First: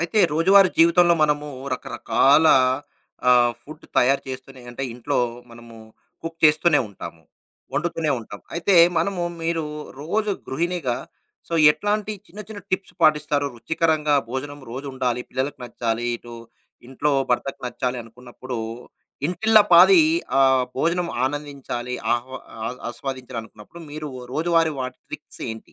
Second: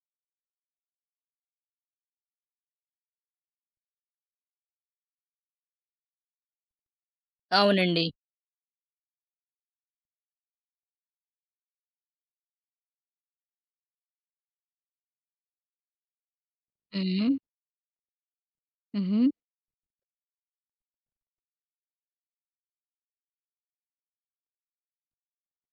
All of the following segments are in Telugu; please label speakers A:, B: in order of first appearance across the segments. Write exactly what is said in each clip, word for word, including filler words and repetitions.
A: అయితే రోజువారీ జీవితంలో మనము రకరకాల ఆహ్, ఫుడ్ తయారు చేస్తూనే అంటే ఇంట్లో మనము కుక్ చేస్తూనే ఉంటాము.
B: అవునండి.
A: వండుతూనే ఉంటాం. అయితే మనము మీరు రోజు గృహిణిగా సో, ఎట్లాంటి చిన్న చిన్న టిప్స్ పాటిస్తారు? రుచికరంగా భోజనం రోజు ఉండాలి. పిల్లలకి నచ్చాలి. ఇటు ఇంట్లో
B: హుహు.
A: భర్తకి నచ్చాలి అనుకున్నప్పుడు
B: హుహు.
A: ఇంటిల్లిపాది ఆహ్, భోజనం ఆనందించాలి. ఆహ్వా ఆ ఆస్వాదించాలి అనుకున్నప్పుడు మీరు రోజువారీ వాటి ట్రిక్స్ ఏంటి?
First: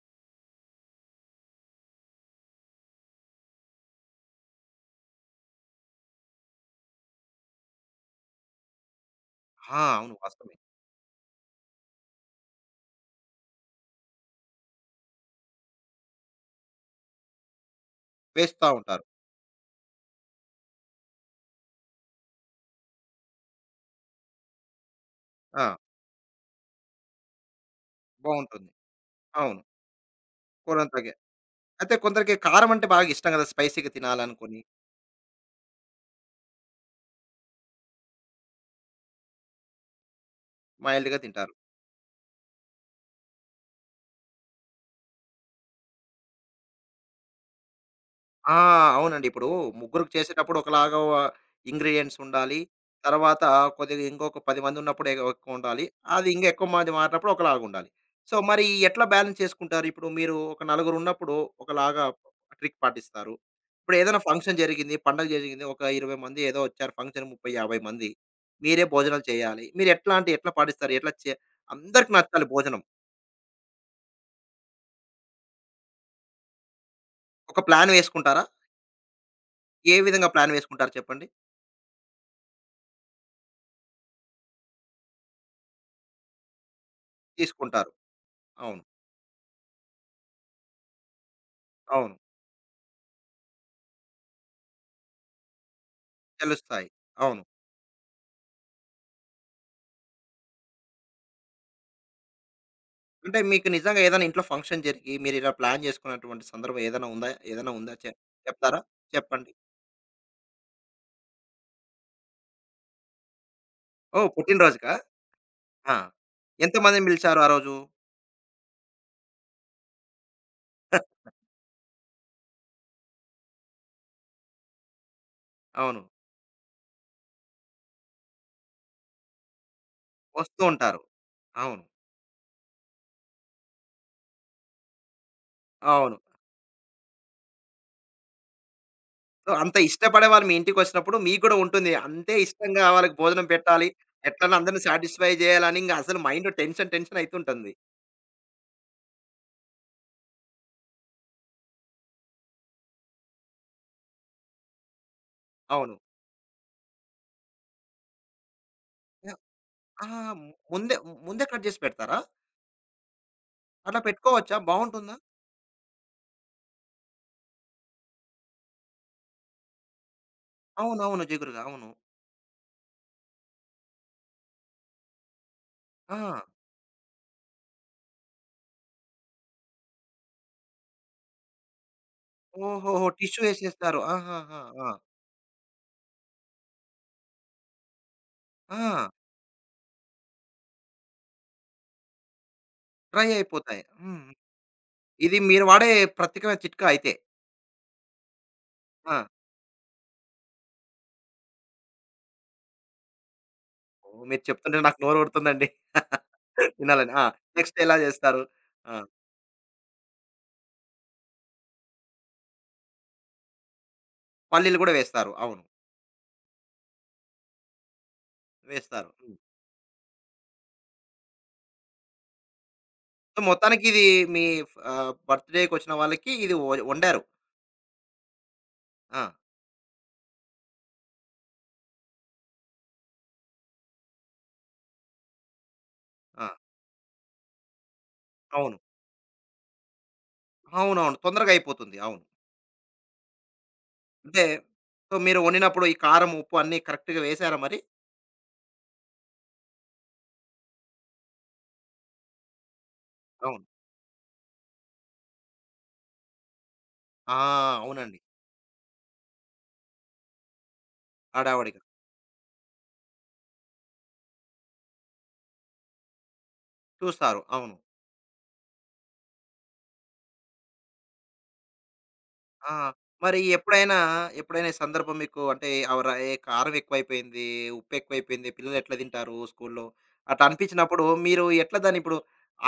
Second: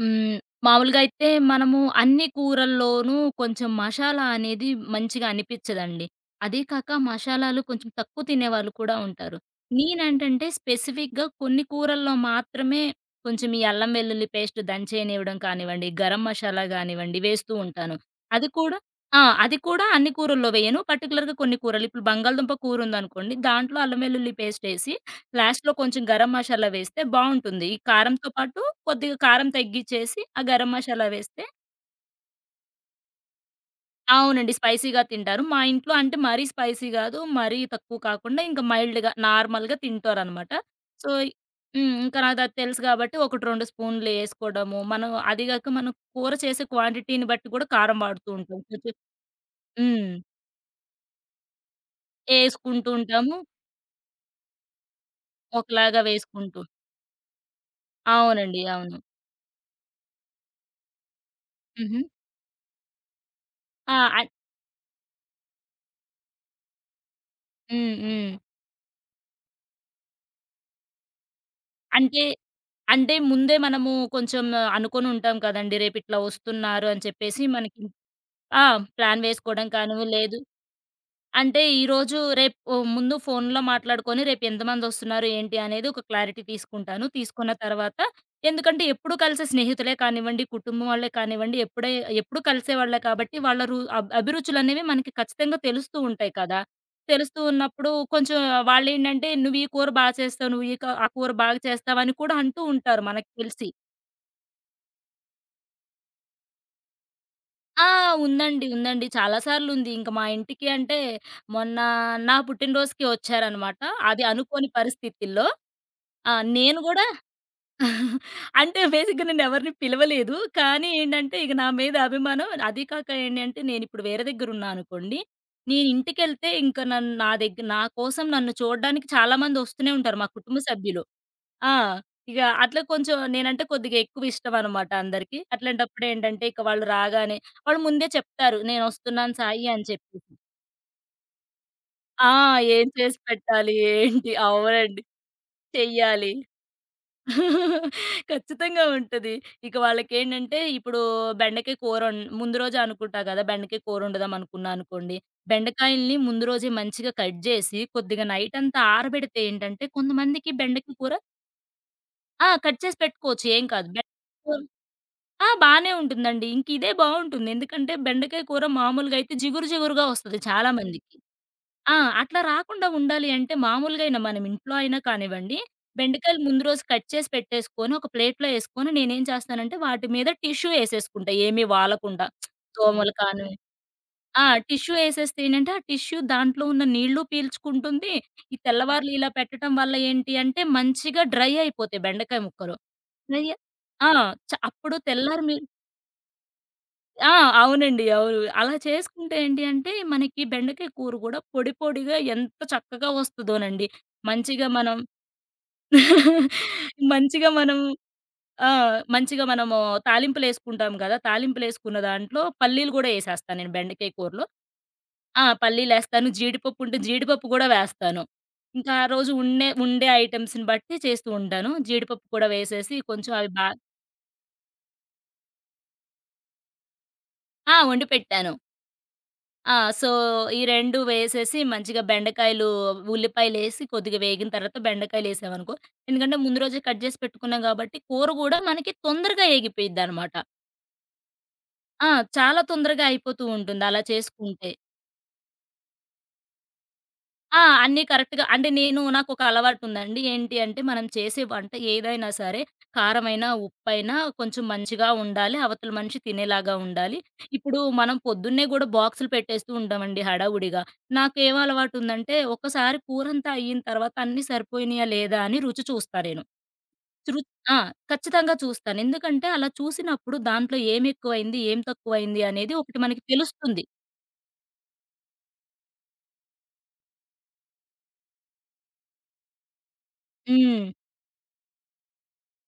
B: హ్మ్. మామూలుగా అయితే మనము అన్ని కూరల్లోనూ కొంచెం మషాలా అనేది మంచిగా అనిపిచ్చదండి. అదీ కాక మషాలాలు కొంచెం తక్కువ తినేవాళ్ళు కూడా ఉంటారు.
A: ఆ! అవును.
B: నేనేంటంటే
A: వాస్తవమే.
B: స్పెసిఫిక్‌గా కొన్ని కూరల్లో మాత్రమే కొంచెం ఈ అల్లం వెల్లుల్లి పేస్ట్ దంచేయనివ్వడం కానివ్వండి, గరం మషాలా గానివ్వండి వేస్తూ ఉంటాను. అది
A: వేస్తా
B: కూడా
A: ఉంటారు.
B: ఆ! అది కూడా అన్ని కూరల్లో వేయను. పర్టిక్యులర్‌గా కొన్ని కూరలు ఇప్పుడు బంగాళదుంప కూరుందనుకోండి, దాంట్లో అల్లం వెల్లుల్లి పేస్టేసి లాస్ట్‌లో
A: ఆ!
B: కొంచెం గరం మసాలా వేస్తే బావుంటుంది. ఈ కారంతో పాటు
A: బావుంటుంది.
B: కొద్దిగా కారం
A: అవును.
B: తగ్గిచ్చేసి ఆ గరం
A: కొంత
B: మసాలా
A: తగ్గే
B: వేస్తే
A: అయితే కొందరికి కారం అంటే బాగా ఇష్టం కదా! స్పైసీగా
B: అవునండి.
A: తినాలనుకోని
B: స్పైసీగా తింటారు. మా ఇంట్లో అంటే మరీ స్పైసీ గాదు. మరీ తక్కువ కాకుండా ఇంక మైల్డ్‌గా నార్మల్‌గా తింటారనమాట. సో
A: మైల్డ్‌గా తింటారు.
B: హ్మ్. ఇంకా నాకది తెలుసు గాబట్టి ఒకటి రెండు స్పూన్లు ఏసుకోవడము. మనం అది గాక మనం కూర చేసే క్వాంటిటీని బట్టి కూడా కారం వాడుతూ
A: ఆ!
B: ఉంటాం. కొంచెం
A: అవునండి. ఇప్పుడు
B: హ్మ్.
A: ముగ్గురికి చేసేటప్పుడు ఒకలాగా ఇంగ్రీడియెంట్స్ ఉండాలి.
B: ఏసుకుంటూ ఉంటాము.
A: తర్వాత కొద్దిగా ఇంకొక పది మంది ఉన్నప్పుడు ఎ ఎక్కువుండాలి.
B: ఒకలాగా
A: అది ఇంకా
B: వేసుకుంటూ
A: ఎక్కువ మంది మారినప్పుడు ఒకలాగుండాలి. సో,
B: అవునండి.
A: మరి
B: అవును.
A: ఎట్లా బ్యాలెన్స్ చేసుకుంటారు? ఇప్పుడు మీరు ఒక నలుగురు ఉన్నప్పుడు
B: హుహు.
A: ఒకలాగా ట్రిక్ పాటిస్తారు.
B: ఆ!
A: ఇప్పుడు ఏదైనా
B: అన్
A: ఫంక్షన్ జరిగింది, పండగ జరిగింది. ఒక ఇరవై మంది ఏదో వచ్చారు ఫంక్షన్ ముప్పై, యాభై
B: హ్మ్.
A: మంది.
B: హ్మ్.
A: మీరే భోజనాలు చేయాలి. మీరు ఎట్లా అంటే ఎట్లా పాటిస్తారు? ఎట్లా చే అందరికి
B: అంటే,
A: నచ్చాలి భోజనం.
B: అంటే ముందే మనము కొంచెం అనుకోనుంటాం కదండీ! రేపిట్లా వస్తున్నారు అని చెప్పేసి
A: ఒక
B: మనకి
A: ప్లాన్ వేసుకుంటారా?
B: ఆ! ప్లాన్ వేసుకోవడం
A: ఏ
B: కాను
A: విధంగా
B: లేదు
A: ప్లాన్ వేసుకుంటారు చెప్పండి?
B: అంటే ఈరోజు రేపు ఓ ముందు ఫోన్‌లో మాట్లాడుకొని రేపు ఎంతమందొస్తున్నారు ఏంటి అనేది ఒక క్లారిటీ తీసుకుంటాను. తీసుకున్న
A: తీసుకుంటారు.
B: తర్వాత
A: అవును.
B: ఎందుకంటే ఎప్పుడు కలిసే స్నేహితులే కానివ్వండి, కుటుంబం వాళ్ళే కానివ్వండి, ఎప్పుడే
A: అవును.
B: ఎప్పుడు కలిసేవాళ్ళే కాబట్టి వాళ్ళ రు అబ్ అభిరుచులనేవి మనకి ఖచ్చితంగా తెలుస్తూ ఉంటాయి కదా!
A: తెలుస్తాయి.
B: తెలుస్తూ
A: అవును.
B: ఉన్నప్పుడు కొంచెం వాళ్ళేంటంటే, "నువ్వు ఈ కూర బా చేస్తావు. నువ్వు ఈ క ఆ కూర బాగా చేస్తావు" అని కూడా అంటూ ఉంటారు మనకు
A: అంటే మీకు
B: తెలిసి.
A: నిజంగా ఏదైనా ఇంట్లో ఫంక్షన్ జరిగి మీరిలా ప్లాన్ చేసుకున్నటువంటి సందర్భం ఏదైనా ఉందా? ఏదైనా
B: ఆ!
A: ఉందా? చె
B: ఉందండి.
A: చెప్తారా?
B: ఉందండి. చాలా
A: చెప్పండి.
B: సార్లుంది. ఇంక మా ఇంటికి అంటే, మొన్న నా పుట్టినరోజుకి వచ్చారనమాట. అది
A: ఓహ్!
B: అనుకోని
A: పుట్టినరోజుకా?
B: పరిస్థితుల్లో.
A: ఆ!
B: ఆ! నేను
A: ఎంతమందిని
B: గూడా
A: పిలిచారు ఆ రోజు?
B: అంటే బేసిక్‌గా నేనెవరిని పిలవలేదు. కానీ ఏంటంటే, ఇక నా మీద అభిమానం అది కాక ఏంటంటే, నేనిప్పుడు వేరే దగ్గరున్నా అనుకోండి,
A: అవును.
B: నేనింటికెళ్తే ఇంక నన్ను నా దగ్గర నా కోసం నన్ను చూడడానికి చాలామందొస్తూనే ఉంటారు. మా కుటుంబ
A: వస్తూ ఉంటారు.
B: సభ్యులు. ఆ!
A: అవును.
B: ఇగ అట్లా కొంచెం నేనంటే కొద్దిగా ఎక్కువిష్టం అనమాట అందరికి. అట్లాంటప్పుడు
A: అవును.
B: ఏంటంటే, ఇక వాళ్ళు రాగానే వాళ్ళు ముందే చెప్తారు. "నేనొస్తున్నాను
A: సో,
B: సాయి"
A: అంత
B: అని
A: ఇష్టపడే
B: చెప్పేసి.
A: వాళ్ళు మీ ఇంటికొచ్చినప్పుడు మీకు కూడా ఉంటుంది.
B: ఆ!
A: అంతే ఇష్టంగా
B: ఏం
A: వాళ్ళకి
B: చేసి
A: భోజనం
B: పెట్టాలి?
A: పెట్టాలి.
B: ఏంటి?
A: ఎట్లైనా అందరిని
B: అవునండి.
A: సాటిస్ఫై చేయాలని ఇంగ అసలు
B: చెయ్యాలి.
A: మైండ్ టెన్షన్, టెన్షన్ అయితుంటుంది.
B: ఖచ్చితంగా ఉంటది. ఇక వాళ్ళకేంటంటే, ఇప్పుడు బెండకాయ కూర ఒన్ ముందు రోజే అనుకుంటా గదా! బెండకాయ కూరొండుదాం అనుకున్నా అనుకోండి.
A: అవును.
B: బెండకాయల్ని ముందు రోజే మంచిగా కట్ జేసి, కొద్దిగా నైటంతా ఆరబెడితే ఏంటంటే,
A: ఆహా!
B: కొంతమందికి బెండకాయ
A: ముందే
B: కూర
A: ముందే కట్ చేసి పెడతారా?
B: ఆ! కట్ చేసి పెట్టుకోవచ్చు. ఏం కాదు.
A: అట్లా
B: బెండకాయ
A: పెట్టుకోవచ్చా?
B: కూర
A: బావుంటుందా?
B: ఆ! బానే ఉంటుందండి. ఇంక ఇదే బావుంటుంది. ఎందుకంటే బెండకాయ కూర మామూలుగా అయితే జిగురు జిగురుగా వస్తది చాలా మందికి.
A: అవునవును. జిగురుగా అవును.
B: ఆ! అట్లా రాకుండా ఉండాలి అంటే మామూలుగా అయినా మనం ఇంట్లో అయినా కానివ్వండి,
A: ఆ!
B: బెండకాయలు ముందు రోజు కట్ చేసి పెట్టేసుకొని ఒక ప్లేట్‌లో ఏసుకొని నేనేం చేస్తానంటే వాటి మీద టిష్యూ ఏసేసుకుంటా ఏమీ వాలకుండా.
A: ఓహోహో!
B: దోమలు
A: టిష్యూ
B: కానీ
A: ఏసేస్తారు.
B: ఆ!
A: ఆహాహా! ఆ!
B: టిష్యూ ఏసేస్తే ఏంటంటే ఆ టిష్యూ దాంట్లో ఉన్న నీళ్లు పీల్చుకుంటుంది. ఈ
A: ఆ!
B: తెల్లవార్లు ఇలా పెట్టటం వల్ల ఏంటి అంటే మంచిగా డ్రై అయిపోతాయి బెండకాయ ముక్కలు.
A: డ్రై
B: డ్రై
A: అయిపోతాయి.
B: ఆ!
A: హ్మ్.
B: చ అప్పుడు
A: ఇది
B: తెల్లారి మీ
A: మీరు వాడే ప్రత్యేకమైన చిట్కా అయితే.
B: ఆ! అవునండి. అవును. అలా
A: ఆ!
B: చేసుకుంటే ఏంటి అంటే, మనకి బెండకాయ కూర గూడా పొడి పొడిగా ఎంత చక్కగా వస్తదోనండి.
A: ఓహ్! మీరు
B: మంచిగా
A: చెప్తుంటే నాకు
B: మనం
A: నోరు ఊరుతుందండి. తినాలని. ఆ!
B: మంచిగా
A: నెక్స్ట్
B: మనం
A: ఎలా చేస్తారు?
B: ఆ!
A: ఆ!
B: మంచిగా మనము తాలింపులేసుకుంటాం గదా! తాలింపులేసుకున్న దాంట్లో పల్లీలు గూడా యేసేస్తా నేను బెండకాయ కూరలో.
A: పల్లీలు కూడా వేస్తారు.
B: ఆ!
A: అవును.
B: పల్లీలేస్తాను, జీడిపప్పు ఉంటే జీడిపప్పు గూడా వేస్తాను. ఇంకా ఆ
A: వేస్తారు.
B: రోజు
A: హ్మ్.
B: ఉండే ఉండే ఐటెమ్స్‌ని బట్టి చేస్తూ ఉంటాను. జీడిపప్పు కూడా వేసేసి కొంచెం
A: సో,
B: అవి బా
A: మొత్తానికి ఇది మీ ఆహ్, బర్త్‌డేకొచ్చిన వాళ్ళకి ఇది వ వండారు.
B: ఆ! వండి పెట్టాను.
A: ఆ!
B: ఆ! సో, ఈ రెండు వేసేసి మంచిగా బెండకాయలు, ఉల్లిపాయలేసి కొద్దిగా వేగిన తర్వాత బెండకాయలేసామనుకో, ఎందుకంటే
A: ఆ!
B: ముందు రోజే కట్ చేసి పెట్టుకున్నాం కాబట్టి కూర గూడా
A: అవును.
B: మనకి తొందరగా ఏగిపోయిద్దనమాట.
A: అవునవును. తొందరగా అయిపోతుంది.
B: ఆ!
A: అవును.
B: చాలా తొందరగా అయిపోతూ ఉంటుంది అలా
A: అంటే
B: చేసుకుంటే.
A: సో మీరు వండినప్పుడు ఈ కారం, ఉప్పు అన్నీ కరెక్ట్‌గా వేసారా
B: ఆ!
A: మరి?
B: అన్నీ కరెక్ట్‌గా అంటే నేను నాకొక అలవాటుందండి. ఏంటి అంటే మనం చేసే వంట ఏదైనా సరే కారమైనా,
A: అవును.
B: ఉప్పైనా కొంచెం మంచిగా ఉండాలి. అవతల మనిషి తినేలాగా ఉండాలి.
A: ఆ!
B: ఇప్పుడు మనం
A: అవునండి.
B: పొద్దున్నే గూడా బాక్సులు పెట్టేస్తూ ఉంటామండి హడావుడిగా. నాకేం
A: హడావిడిగా
B: అలవాటుందంటే ఒక్కసారి కూరంతా అయ్యిన తర్వాత అన్నీ సరిపోయినాయా లేదా అని రుచి చూస్తా నేను.
A: చూస్తారు.
B: రు
A: అవును.
B: ఆ! ఖచ్చితంగా చూస్తాను. ఎందుకంటే అలా చూసినప్పుడు దాంట్లో ఏం ఎక్కువైంది, ఏం తక్కువైంది
A: ఆ!
B: అనేది ఒకటి మనకి
A: మరి
B: తెలుస్తుంది.
A: ఎప్పుడైనా, ఎప్పుడైనా ఈ సందర్భం మీకు అంటే ఆవ్ ర ఏ కారం ఎక్కువైపోయింది, ఉప్పు ఎక్కువైపోయింది, పిల్లలు ఎట్లా తింటారు స్కూల్‌లో అట్లా
B: హ్మ్.
A: అనిపించినప్పుడు మీరు ఎట్లా దాన్ని ఇప్పుడు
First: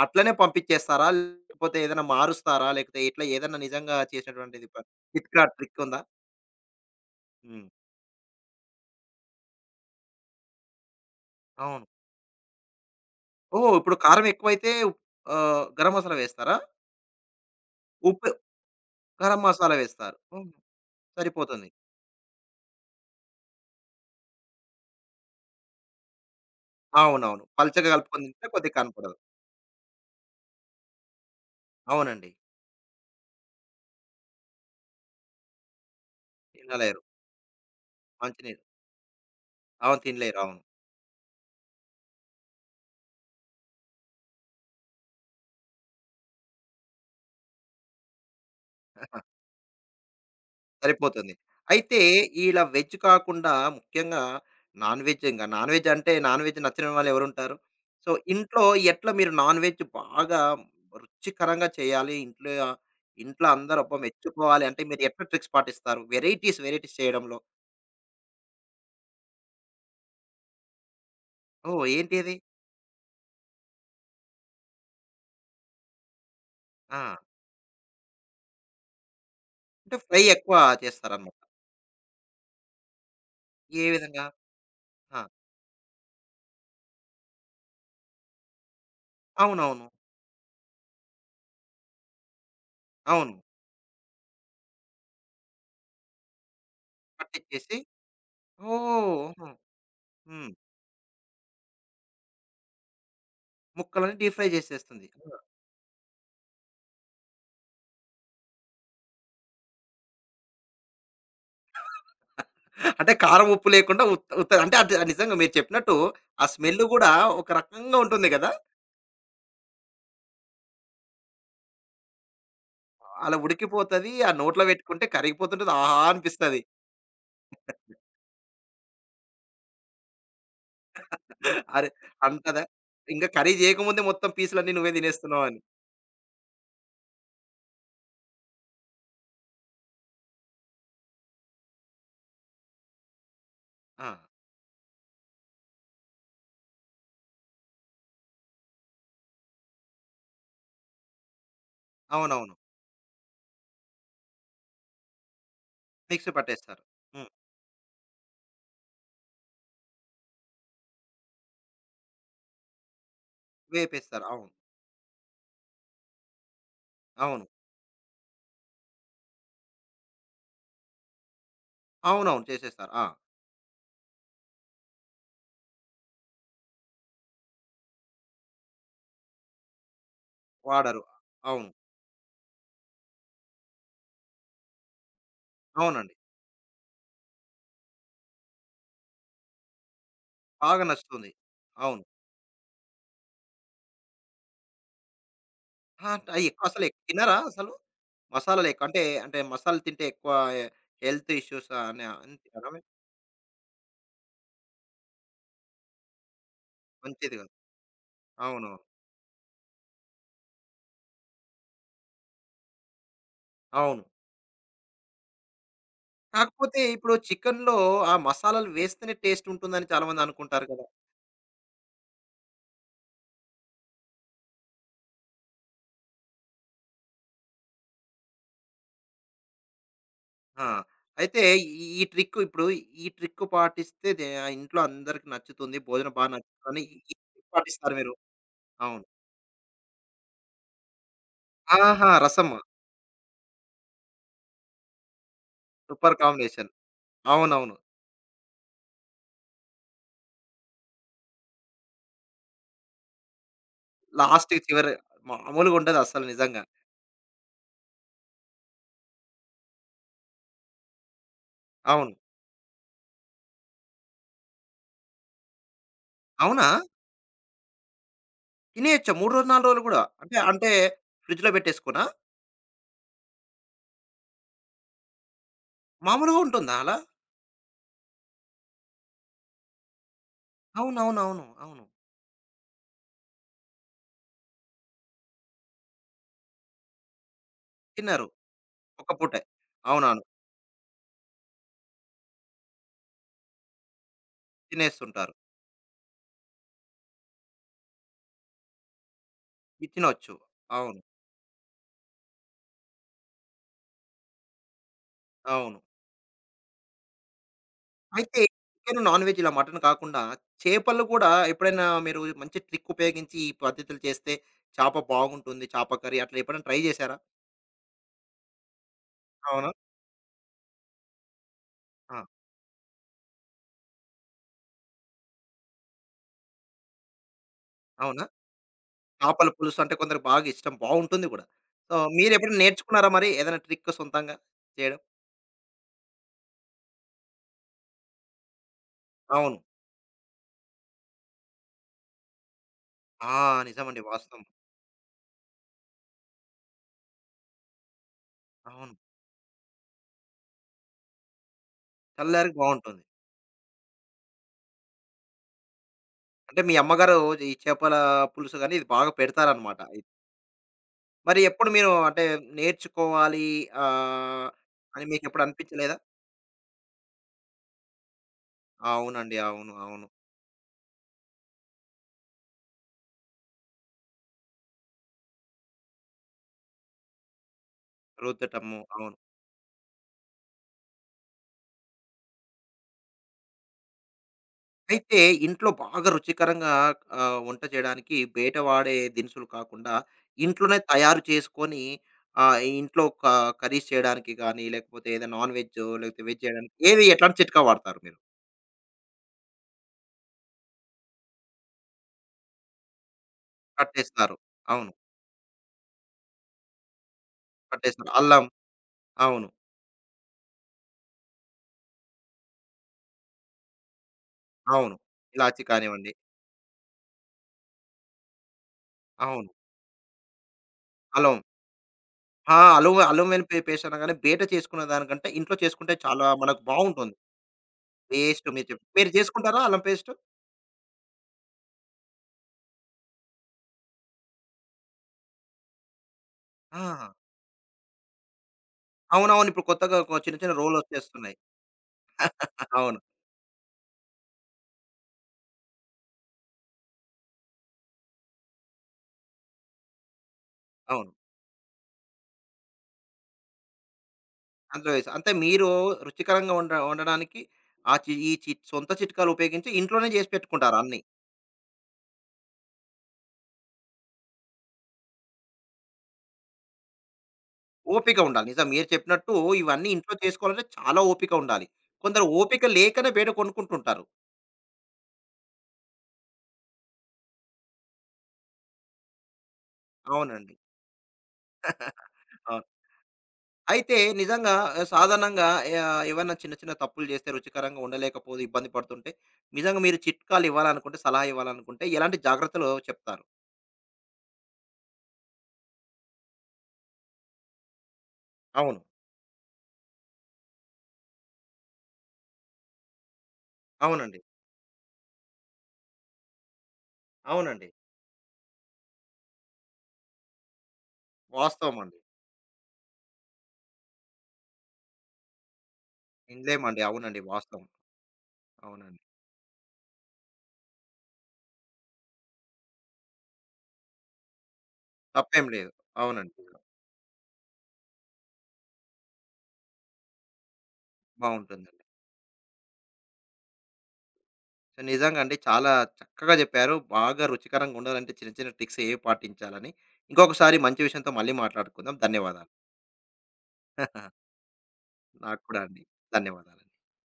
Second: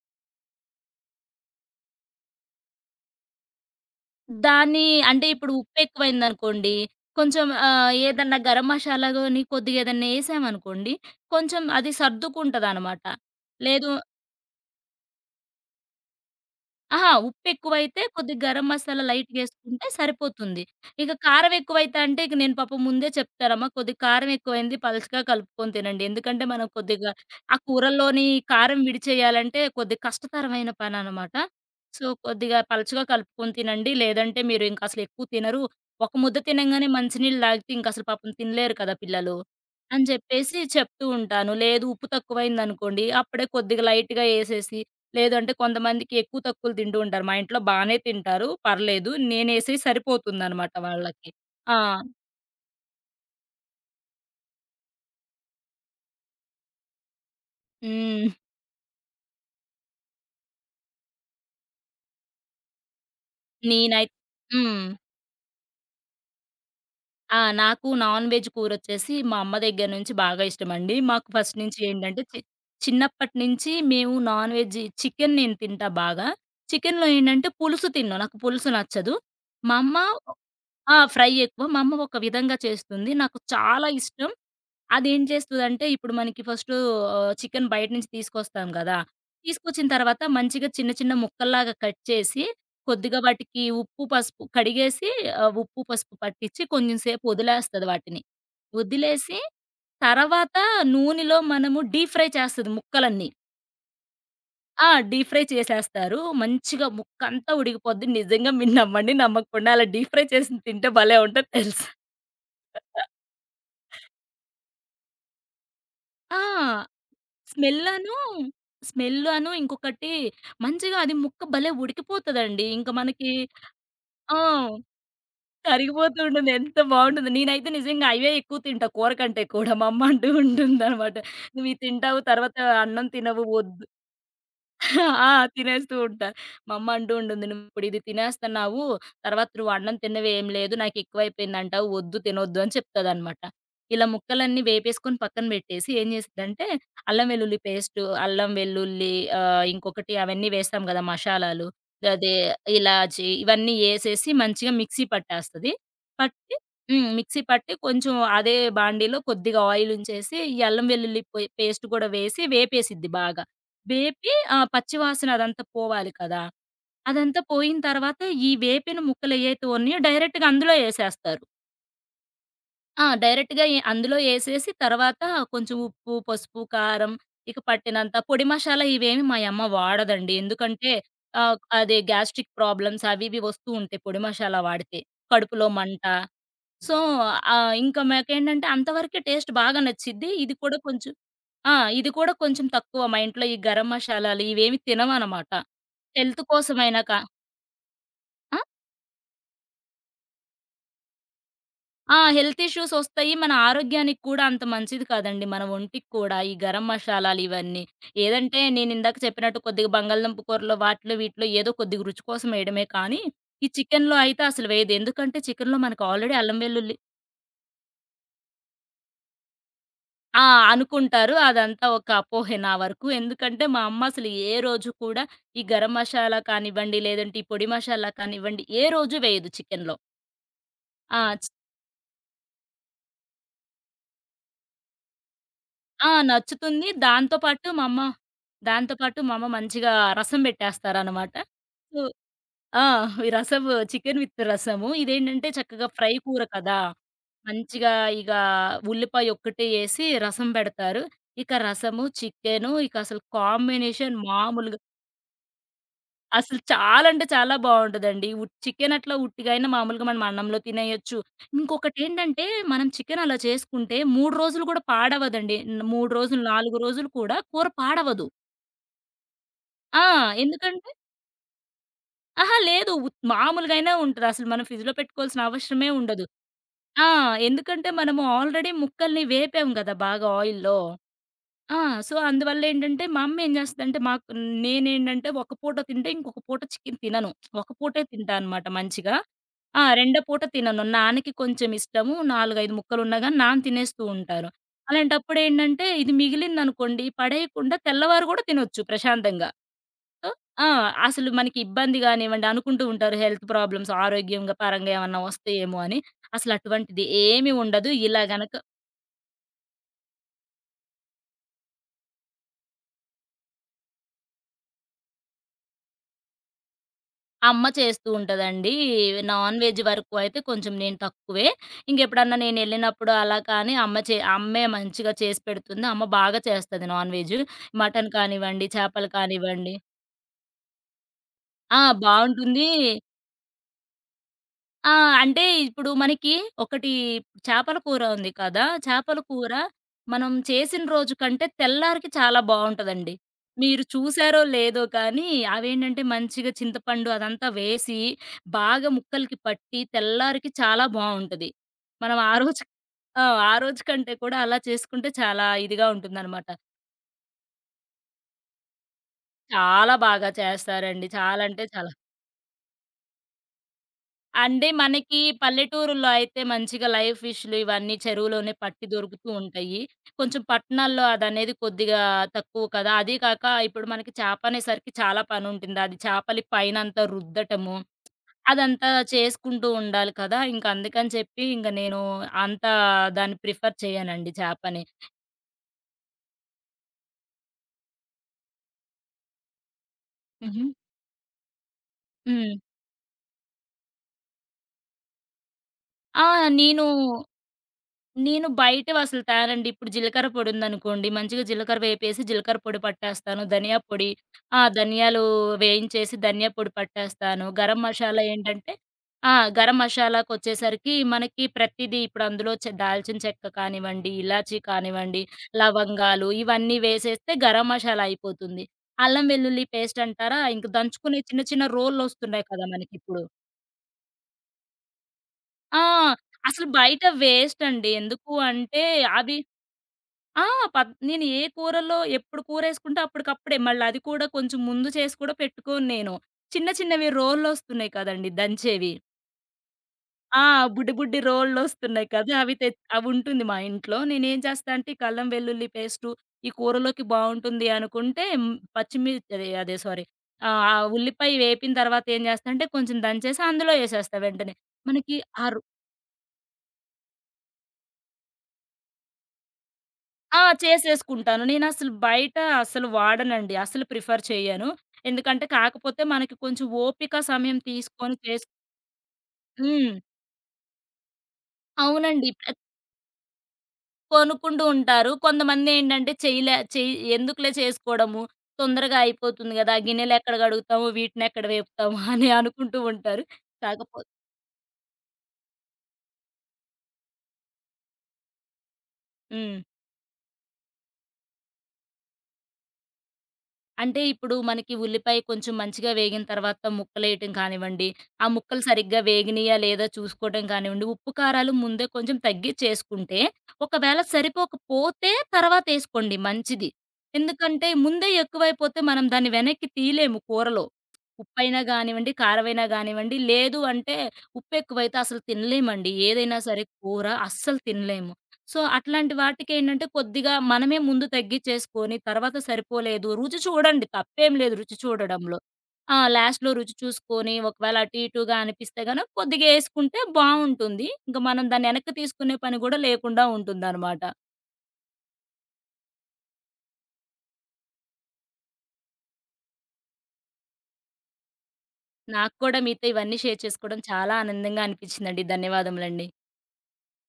A: అట్లనే పంపించేస్తారా? లేకపోతే ఏదైనా మారుస్తారా? లేకపోతే ఇట్లా ఏదన్నా నిజంగా చేసినటువంటిది ప
B: దాన్ని అంటే
A: చిట్కా,
B: ఇప్పుడు
A: ట్రిక్ ఉందా?
B: ఉప్పెక్కువైందనుకోండి, కొంచెం
A: హ్మ్.
B: ఆహ్, ఏదన్నా గరం మషాలా గాని కొద్దిగా ఏదన్నా ఏసామనుకోండి, కొంచెం
A: అవును.
B: అది సర్దుకుంటదనమాట.
A: ఓహ్!
B: లేదు
A: ఇప్పుడు కారం ఎక్కువైతే ఉప్ ఆహ్, గరం మసాలా వేస్తారా?
B: అహా! ఉప్పెక్కువైతే
A: ఉప్పు
B: కొద్దిగా గరం మసాలా
A: గరం మసాలా
B: లైట్‌గేసుకుంటే
A: వేస్తారు. హ్మ్.
B: సరిపోతుంది. ఇక కారం
A: సరిపోతుంది.
B: ఎక్కువైతే అంటే ఇక నేను పాపం ముందే చెప్తారమ్మా కొద్దిగా కారం ఎక్కువైంది పలుచగా కలుపుకొని తినండి. ఎందుకంటే మనం కొద్దిగా
A: అవునవును.
B: ఆ
A: పల్చగా కలుపుకొని
B: కూరల్లోని
A: తింటే కొద్దిగా
B: కారం
A: కనపడదు.
B: విడిచేయాలంటే కొద్దిగా కష్టతరమైన పననమాట. సో,
A: అవునండి.
B: కొద్దిగా పలుచగా కలుపుకొని తినండి. లేదంటే మీరు ఇంక అసలు ఎక్కువ తినరు. ఒక ముద్ద తినంగానే
A: తినలేరు.
B: మంచినీళ్ళు తాగితే ఇంకసలు పాపం
A: మంచినీరు.
B: తినలేరు కదా పిల్లలు.
A: అవును.
B: అని
A: తినలేరు.
B: చెప్పేసి
A: అవును.
B: చెప్తూ ఉంటాను. లేదు ఉప్పు తక్కువైందనుకోండి అప్పుడే కొద్దిగా లైట్‌గా ఏసేసి లేదంటే కొంతమందికి ఎక్కువ తక్కువలు తింటూ ఉంటారు. మా ఇంట్లో బానే తింటారు. పర్లేదు. నేనేసేయి సరిపోతుందనమాట వాళ్ళకి.
A: సరిపోతుంది.
B: ఆ!
A: అయితే ఇలా వెజ్ కాకుండా ముఖ్యంగా నాన్ వెజ్ ఇంక నాన్ వెజ్ అంటే నాన్ వెజ్ నచ్చని వాళ్ళు ఎవరుంటారు? సో,
B: హ్మ్.
A: ఇంట్లో ఎట్లా మీరు నాన్ వెజ్ బాగా రుచికరంగా చేయాలి? ఇంట్లో ఇంట్లో అందరూ అబ్బా!
B: నేనై
A: మెచ్చుకోవాలి అంటే
B: హ్మ్.
A: మీరు ఎట్లా ట్రిక్స్ పాటిస్తారు? వెరైటీస్, వెరైటీస్ చేయడంలో.
B: ఆ! నాకు నాన్ వెజ్ కూరొచ్చేసి మా అమ్మ దగ్గర నుంచి బాగా ఇష్టమండి. మాకు ఫస్ట్ నుంచి
A: ఓహ్! ఏంటి
B: ఏంటంటే
A: అది?
B: చి చిన్నప్పటి నుంచి మేము నాన్ వెజ్ చికెన్ నేను తింటా బాగా.
A: ఆ!
B: చికెన్‌లో ఏంటంటే పులుసు తినను. నాకు పులుసు నచ్చదు. మా అమ్మ
A: అంటే ఫ్రై ఎక్కువ
B: ఆ! ఫ్రై
A: చేస్తారన్నమాట.
B: ఎక్కువ. మా అమ్మ ఒక విధంగా చేస్తుంది. నాకు
A: ఏ
B: చాలా
A: విధంగా?
B: ఇష్టం. అదేం
A: ఆ!
B: చేస్తదంటే, ఇప్పుడు మనకి ఫస్టు ఆహ్, చికెన్ బయట నుంచి తీసుకొస్తాం గదా!
A: అవునవును.
B: తీసుకొచ్చిన తర్వాత మంచిగా చిన్న చిన్న ముక్కల్లాగా కట్ చేసి, కొద్దిగా
A: అవును.
B: వాటికి ఉప్పు, పసుపు కడిగేసి ఆహ్, ఉప్పు, పసుపు పట్టిచ్చి కొంచెం సేపు
A: పట్టిచ్చేసి
B: వదిలేస్తది వాటిని.
A: ఓహ్!
B: వదిలేసి
A: ఓహో! హ్మ్.
B: తర్వాత నూనెలో మనము డీప్ ఫ్రై చేస్తది ముక్కలన్నీ.
A: ముక్కలన్నీ డీప్ ఫ్రై
B: ఆ!
A: చేసేస్తుంది.
B: డీప్ ఫ్రై చేసేస్తారు. మంచిగా ముక్కంతా ఉడికిపోద్ది. నిజంగా మీరు నమ్మండి, నమ్మకపోండి అలా డీప్ ఫ్రై చేసింది తింటే భలే ఉంటది తెలుసా!
A: అంటే కారం, ఉప్పు లేకుండా ఉత్త ఉత్త అంటే అది అది నిజంగా మీరు చెప్పినట్టు
B: ఆ!
A: ఆ స్మెల్ గూడా ఒక
B: స్మెల్
A: రకంగా
B: అను,
A: ఉంటుంది గదా!
B: స్మెల్ అను ఇంకొకటి మంచిగా అది ముక్క భలే ఉడికిపోతదండి. ఇంక మనకి
A: అలా ఉడికిపోతది. ఆ
B: ఆ!
A: నోట్లో పెట్టుకుంటే కరిగిపోతుంటది. ఆహా!
B: కరిగిపోతూ ఉంటుంది.
A: అనిపిస్తది.
B: ఎంత బావుంటుందో. నేనైతే నిజంగా అవే ఎక్కువ తింటా కూర కంటే కూడా. మా అమ్మ అంటూ ఉంటుందనమాట. "నువ్వివి
A: అరె!
B: తింటావు తర్వాత
A: అంతదా
B: అన్నం
A: ఇంక
B: తినవు.
A: కర్రీ
B: వద్దు."
A: జేయకముందే మొత్తం పీసులన్నీ నువ్వే
B: ఆ!
A: తినేస్తున్నావని.
B: తినేస్తూ ఉంటా. మా అమ్మ అంటూ ఉంటుంది, "నువ్విప్పుడు ఇది తినేస్తన్నావు, తర్వాత నువ్వు అన్నం తిన్నవి ఏం లేదు, నాకెక్కువైపోయిందంటావు, వద్దు తినొద్దు" అని చెప్తదనమాట. ఇలా
A: ఆ!
B: ముక్కలన్నీ వేపేసుకొని పక్కన పెట్టేసి ఏం చేసిద్దంటే, అల్లం వెల్లుల్లి పేస్టు, అల్లం వెల్లుల్లి ఆహ్, ఇంకొకటి అవన్నీ వేస్తాం గదా! మషాలాలు. అదే
A: అవునవును.
B: ఇలాచి ఇవన్నీ ఏసేసి మంచిగా మిక్సీ పట్టేస్తది.
A: మిక్సీ
B: పట్టి
A: పట్టేస్తారు.
B: హ్మ్.
A: హ్మ్.
B: మిక్సీ పట్టి కొంచెం అదే బాండీలో కొద్దిగా ఆయిలుంచేసి, ఈ అల్లం వెల్లుల్లి పొయ్ పేస్ట్ కూడా వేసి వేపేసిద్ది బాగా.
A: వేపేస్తారు.
B: వేపి
A: అవును.
B: ఆ పచ్చి వాసన అదంతా పోవాలి కదా! అదంతా
A: అవును.
B: పోయిన తర్వాత ఈ వేపిన ముక్కలేయైతే ఉన్నాయో డైరెక్ట్‌గా అందులో ఏసేస్తారు.
A: అవునవును. చేసేస్తారు.
B: ఆ!
A: ఆ!
B: డైరెక్ట్‌గా ఎ అందులో ఏసేసి తర్వాత కొంచెం ఉప్పు, పసుపు, కారం ఇక పట్టినంత పొడి మసాలా ఇవేమి మా యమ్మ వాడదండి. ఎందుకంటే
A: వాడరు.
B: ఆహ్,
A: అవును.
B: అదే గ్యాస్ట్రిక్ ప్రాబ్లమ్స్ అవి ఇవి వస్తూ ఉంటాయి పొడి మసాలా వాడితే. కడుపులో మంట.
A: అవునండి.
B: సో, ఆహ్, ఇంకా మాకేంటంటే అంతవరకే టేస్ట్ బాగా నచ్చిద్ది. ఇది కూడా
A: బాగా
B: కొంచెం
A: నచ్చుతుంది.
B: ఆ!
A: అవును.
B: ఇది కూడా కొంచెం తక్కువ. మా ఇంట్లో ఈ గరం మషాలాలు ఇవేమి తినమనమాట.
A: ఆ! అంటే
B: హెల్త్
A: అయి ఎక్కువ అసలు
B: కోసమైనా కా
A: తినరా అసలు?
B: ఆ!
A: మసాలాలు ఎక్కువ అంటే, అంటే మసాలాలు తింటే ఎక్కువ హె హెల్త్ ఇష్యూస్ అని
B: ఆ!
A: అని
B: హెల్త్
A: తినరా మీరు?
B: ఇష్యూస్ ఒస్తాయి. మన ఆరోగ్యానికి కూడా అంత మంచిది కాదండి. మన ఒంటికి కూడా ఈ గరం
A: మంచిది
B: మషాలాలు
A: కాదు.
B: ఇవన్నీ. ఏదంటే
A: అవును.
B: నేనిందాక చెప్పినట్టు కొద్దిగా బంగాళదుంప కూరలో వాటిలో వీటిలో ఏదో కొద్దిగా రుచి కోసం వేయడమే కానీ, ఈ
A: అవును.
B: చికెన్‌లో అయితే అసలు వేయదు. ఎందుకంటే చికెన్‌లో మనకు ఆల్రెడీ అల్లం
A: కాకపోతే
B: వెల్లుల్లి
A: ఇప్పుడు చికెన్‌లో ఆ మసాలాలు వేస్తేనే టేస్ట్ ఉంటుందని చాలా మంది
B: ఆ!
A: అనుకుంటారు కదా!
B: అనుకుంటారు. అదంతా ఒక అపోహే నా వరకు. ఎందుకంటే, మా అమ్మ అసలు ఏ రోజు కూడా ఈ గరం మషాలా కానివ్వండి, లేదంటే ఈ పొడి మషాలా కానివ్వండి, ఏ రోజు వేయదు చికెన్‌లో.
A: ఆ!
B: ఆ!
A: అయితే
B: చ్
A: ఈ ఈ ట్రిక్ ఇప్పుడు ఈ ట్రిక్ పాటిస్తే దే ఇంట్లో అందరికి నచ్చుతుంది.
B: ఆ!
A: భోజనం బాగా నచ్చుతుందని
B: నచ్చుతుంది.
A: ఈ
B: దాంతో
A: ట్రిక్
B: పాటు మా
A: పాటిస్తారు
B: అమ్మ
A: మీరు.
B: దాంతో
A: అవును.
B: పాటు మా అమ్మ మంచిగా రసం పెట్టేస్తారనమాట. సో
A: ఆహా! రసము.
B: ఆ! ఈ రసము చికెన్ విత్ రసము. ఇదేంటంటే, చక్కగా ఫ్రై
A: సూపర్
B: కూర
A: కాంబినేషన్.
B: కదా!
A: అవునవును.
B: మంచిగా ఇగ ఉల్లిపాయ ఒక్కటే ఏసి రసం పెడతారు. ఇక రసము, చికెను ఇక అసలు కాంబినేషన్
A: లాస్ట్‌కి
B: మామూలుగా
A: చివరి మామూలుగా ఉండదు అస్సలు
B: అసలు
A: నిజంగా.
B: చాలా అంటే చాలా బావుంటదండి. ఉట్ చికెన్ అట్లా ఉట్టిగయినా మామూలుగా మనం అన్నంలో తినేయొచ్చు.
A: అవును.
B: ఇంకొకటేంటంటే, మనం చికెన్ అలా చేసుకుంటే మూడు రోజులు కూడా పాడవదండి. న్ మూడు రోజులు,
A: అవునా?
B: నాలుగు రోజులు కూడా కూర పాడవదు.
A: తినేయొచ్చా మూడు రోజులు, నాలుగు రోజులు గూడా?
B: ఆ!
A: అంటే అంటే
B: ఎందుకంటే
A: ఫ్రిడ్జ్‌లో పెట్టేసుకోనా?
B: అహా! లేదు. ఉత్ మామూలుగైనా ఉంటది. అసలు మనం ఫ్రిడ్జ్‌లో పెట్టుకోవాల్సిన అవసరమే ఉండదు.
A: మామూలుగా ఉంటుందా అలా?
B: ఆ! ఎందుకంటే, మనము ఆల్రెడీ ముక్కల్ని వేపాం గదా! బాగా ఆయిల్‌లో.
A: అవునవునవును.
B: ఆ!
A: అవును.
B: సో, అందువల్లేంటంటే, మా అమ్మేం జేస్తదంటే, మాకు నేనేంటంటే, ఒక పూట తింటే ఇంకొక పూట చికెన్ తినను. ఒక పూటే
A: తినరు.
B: తింటా అనమాట
A: ఒక్క
B: మంచిగా.
A: పూటే.
B: ఆ! రెండో
A: అవునవును.
B: పూట తినను. నాన్నకి కొంచెం ఇష్టము. నాలుగు, ఐదు ముక్కలున్నా గాని నాన్న తినేస్తూ ఉంటారు.
A: తినేస్తుంటారు.
B: అలాంటప్పుడేంటంటే, ఇది మిగిలిందనుకోండి పడేయకుండా తెల్లవారు గూడా తినొచ్చు ప్రశాంతంగా.
A: ఇది
B: సో
A: తినొచ్చు.
B: ఆ!
A: అవును.
B: అసలు మనకి ఇబ్బంది గానివ్వండి అనుకుంటూ ఉంటారు హెల్త్ ప్రాబ్లమ్స్ ఆరోగ్యంగా పరంగా ఏమన్నా
A: అవును.
B: వస్తాయేమో అని. అసలటువంటిది ఏమీ ఉండదు. ఇలా
A: అయితే
B: గనక
A: చికెను, నాన్ వెజ్ ఇలా మటన్ కాకుండా చేపలు గూడా ఎప్పుడైనా మీరు మంచి ట్రిక్ ఉపయోగించి ఈ పద్ధతులు చేస్తే చేప బాగుంటుంది, చేప కర్రీ అట్లా ఎప్పుడైనా ట్రై చేశారా?
B: అమ్మ చేస్తూ ఉంటదండి. నాన్
A: అవునా?
B: వెజ్ వరకు అయితే కొంచెం నేను తక్కువే.
A: ఆ!
B: ఇంకెప్పుడన్నా నేనెళ్ళినప్పుడు అలా కానీ అమ్మ చే అమ్మే మంచిగా చేసి పెడుతుంది. అమ్మ బాగా చేస్తది నాన్ వెజ్. మటన్
A: అవునా?
B: కానివ్వండి, చేపలు
A: చేపల
B: కానివ్వండి.
A: పులుసు అంటే కొందరికి బాగా ఇష్టం. బావుంటుంది గూడా.
B: ఆ!
A: సో, మీరెప్పుడైనా
B: బావుంటుంది.
A: నేర్చుకున్నారా మరి ఏదైనా ట్రిక్ సొంతంగా
B: ఆ!
A: చేయడం?
B: అంటే ఇప్పుడు మనకి ఒకటి చేపల కూర ఉంది కదా! చేపల కూర
A: అవును.
B: మనం చేసిన రోజు కంటే తెల్లారికి చాలా బావుంటదండి.
A: ఆ!
B: మీరు
A: నిజమండి.
B: చూసారో
A: వాస్తవం.
B: లేదో కానీ అవేంటంటే మంచిగా చింతపండు అదంతా వేసి బాగా
A: అవును.
B: ముక్కలకి పట్టి తెల్లారికి చాలా బావుంటది. మనం ఆ
A: చల్లారికి
B: రోజు
A: బావుంటుంది.
B: ఆ! ఆ రోజు కంటే కూడా అలా చేసుకుంటే చాలా ఇదిగా ఉంటుందనమాట.
A: అంటే మీ అమ్మగారు ఈ చేపల పులుసు గాని ఇది బాగా పెడతారనమాట.
B: చాలా
A: ఇ
B: బాగా చేస్తారండి.
A: మరి
B: చాలా అంటే
A: ఎప్పుడు మీరు
B: చాలా.
A: అంటే నేర్చుకోవాలి ఆహ్,
B: అంటే
A: అని
B: మనకి
A: మీకెప్పుడు అనిపించలేదా?
B: పల్లెటూరులో అయితే మంచిగా లైవ్ ఫిష్‌లు ఇవన్నీ చెరువులోనే పట్టి దొరుకుతూ
A: అవునండి. అవును.
B: ఉంటాయి.
A: అవును.
B: కొంచెం పట్టణాల్లో అదనేది కొద్దిగా తక్కువ కదా! అదీ కాక ఇప్పుడు మనకి చేప అనేసరికి చాలా పనుంటుంది. అది చేపలి పైనంతా రుద్దటము,
A: రుద్దటము.
B: అదంతా
A: అవును.
B: చేసుకుంటూ ఉండాలి కదా! ఇంక అందుకని చెప్పి ఇంక నేను అంత దాన్ని ప్రిఫర్ చేయనండి చేపని.
A: అయితే ఇంట్లో బాగా రుచికరంగా ఆహ్, వంట చేయడానికి బయట వాడే దినుసులు కాకుండా
B: హుహు.
A: ఇంట్లోనే తయారు చేసుకొని
B: హ్మ్.
A: ఆహ్, ఇంట్లో క కర్రీస్ చేయడానికి గానీ, లేకపోతే ఏదైనా నాన్ వెజ్ లేకపోతే
B: ఆ!
A: వెజ్ చేయడానికి
B: నేను
A: ఏది ఎట్లాంటి చిట్కా వాడతారు మీరు?
B: నేను బయటవసలు తేనండి. ఇప్పుడు జీలకర్ర పొడుందనుకోండి, మంచిగా జీలకర్ర వేపేసి జీలకర్ర పొడి పట్టేస్తాను. ధనియా పొడి
A: కట్టేస్తారు.
B: ఆ!
A: అవును.
B: ధనియాలు వేయించేసి ధనియా పొడి పట్టేస్తాను. గరం
A: పట్టేస్తారు.
B: మషాలా
A: అల్లం.
B: ఏంటంటే ఆ!
A: అవును.
B: గరం మషాలాకొచ్చేసరికి మనకి ప్రతిదీ ఇప్పుడు అందులో చె దాల్చిన చెక్క కానివ్వండి, ఇలాచీ
A: అవును.
B: కానివ్వండి,
A: ఇలాచీ కానివ్వండి.
B: లవంగాలు ఇవన్నీ వేసేస్తే గరం మషాలా అయిపోతుంది. అల్లం
A: అవును.
B: వెల్లుల్లి పేస్ట్ అంటారా? ఇంక దంచుకునే
A: అల్లం.
B: చిన్న చిన్న రోళ్ళొస్తున్నాయి
A: ఆ!
B: కదా
A: అల్లం
B: మనకిప్పుడు.
A: అల్లం వెల్లుల్లి పే పేస్ట్ అనగానే బయట చేసుకునే దానికంటే ఇంట్లో
B: ఆ!
A: చేసుకుంటే చాలా మనకు
B: అసలు బయట
A: బావుంటుంది.
B: వేస్టండి. ఎందుకు
A: టేస్ట్ మీరు చెప్
B: అంటే
A: మీరు
B: అవి
A: చేసుకుంటారా అల్లం పేస్ట్?
B: ఆ! పద్ నేను ఏ కూరలో ఎప్పుడు కూరేసుకుంటే అప్పటికప్పుడే. మళ్ళీ అది కూడా కొంచెం ముందు చేసి కూడా పెట్టుకోను నేను. చిన్న చిన్నవి
A: ఆ!
B: రోళ్ళొస్తున్నాయి కదండీ దంచేవి.
A: అవునవును. ఇప్పుడు కొత్తగా కొ చిన్న
B: ఆ!
A: చిన్న
B: బుడ్డి బుడ్డి
A: రోలొచ్చేస్తున్నాయి.
B: రోళ్ళొస్తున్నాయి కదా! అవి తె
A: అవును.
B: అవుంటుంది మా ఇంట్లో. నేనేం చేస్తా అంటే ఇక అల్లం వెల్లుల్లి పేస్టు ఈ కూరలోకి బావుంటుంది అనుకుంటే హ్మ్, పచ్చిమి అదే అదే సారీ. ఆహ్, ఆ
A: అవును.
B: ఉల్లిపాయ వేపిన తర్వాత ఏం చేస్తా అంటే కొంచెం దంచేసి అందులో ఏసేస్తా వెంటనే.
A: అందులో వేసి
B: మనకి
A: అంటే
B: ఆ రొ
A: మీరు రుచికరంగా వండ వండడానికి ఆ చి ఈ చి సొంత చిట్కాలు ఉపయోగించి ఇంట్లోనే చేసి
B: ఆ!
A: పెట్టుకుంటారు అన్నీ.
B: చేసేసుకుంటాను. నేనసలు బయట అసలు వాడనండి. అసలు ప్రిఫర్ చేయను. ఎందుకంటే కాకపోతే మనకి కొంచెం ఓపిక, సమయం తీసుకొని
A: ఓపిక
B: చేస్
A: ఉండాలి. నిజం మీరు చెప్పినట్టు ఇవన్నీ
B: హ్మ్.
A: ఇంట్లో చేసుకోవాలంటే చాలా ఓపిక ఉండాలి. కొందరు
B: అవునండి. ప్ర
A: ఓపిక లేకనే బయట కొనుక్కుంటుంటారు.
B: కొనుక్కుంటూ ఉంటారు. కొంతమందేంటంటే చేయలే చెయ్ ఎందుకులే చేసుకోవడము, తొందరగా అయిపోతుంది గదా! గిన్నెలెక్కడ
A: అవునండి.
B: కడుగుతాము, వీటినెక్కడ వేపుతాము అని
A: ఆ!
B: అనుకుంటూ ఉంటారు.
A: అయితే
B: కాకపోతే
A: నిజంగా ఆహ్, సాధారణంగా ఆహ్, ఏవన్నా చిన్న చిన్న తప్పులు చేస్తే రుచికరంగా ఉండలేకపోతే ఇబ్బంది పడుతుంటే,
B: హ్మ్.
A: నిజంగా మీరు చిట్కాలు ఇవ్వాలనుకుంటే, సలహా ఇవ్వాలనుకుంటే ఎలాంటి జాగ్రత్తలు చెప్తారు?
B: అంటే ఇప్పుడు మనకి ఉల్లిపాయ కొంచెం మంచిగా వేగిన తర్వాత ముక్కలేయటం కానివ్వండి, ఆ ముక్కలు
A: అవును.
B: సరిగ్గా వేగినయా లేదా చూసుకోవటం కానివ్వండి, ఉప్పు, కారాలు ముందే కొంచెం తగ్గించి చేసుకుంటే, ఒకవేళ
A: అవునండి.
B: సరిపోకపోతే తర్వాతేసుకోండి మంచిది. ఎందుకంటే
A: అవునండి.
B: ముందే ఎక్కువైపోతే మనం దాన్ని వెనక్కి తీయలేము కూరలో. ఉప్పైనా
A: వాస్తవం అండి.
B: గానివ్వండి, కారమైనా గానివ్వండి, లేదు అంటే ఉప్పెక్కువైతే అసలు తినలేమండి. ఏదైనా సరే
A: వినలేమండి.
B: కూర
A: అవునండి.
B: అస్సలు
A: వాస్తవం.
B: తినలేము. సో,
A: అవునండి.
B: అట్లాంటి వాటికేంటంటే కొద్దిగా మనమే ముందు తగ్గిచ్చేసుకొని, తర్వాత సరిపోలేదు రుచి చూడండి తప్పేం లేదు రుచి చూడడంలో.
A: తప్పేం లేదు.
B: ఆ!
A: అవునండి.
B: లాస్ట్‌లో రుచి చూసుకొని ఒకవేళ అటు ఇటుగా అనిపిస్తే గనక కొద్దిగా యేసుకుంటే బావుంటుంది. ఇంక మనం దాన్ని
A: బావుంటుందండి.
B: వెనక్కి తీసుకునే పని గూడా లేకుండా ఉంటుందనమాట.
A: సో, నిజంగా అండి చాలా చక్కగా చెప్పారు. బాగా రుచికరంగా ఉండాలంటే చిన్న చిన్న ట్రిక్స్ ఏవి పాటించాలని. ఇంకొకసారి మంచి విషయంతో మళ్ళీ మాట్లాడుకుందాం.
B: నాకు
A: ధన్యవాదాలు.
B: కూడా మీతో ఇవన్నీ షేర్ చేసుకోవడం చాలా ఆనందంగా అనిపించిందండి.
A: నాకు కూడా అండి.
B: ధన్యవాదములండి.
A: ధన్యవాదాలు.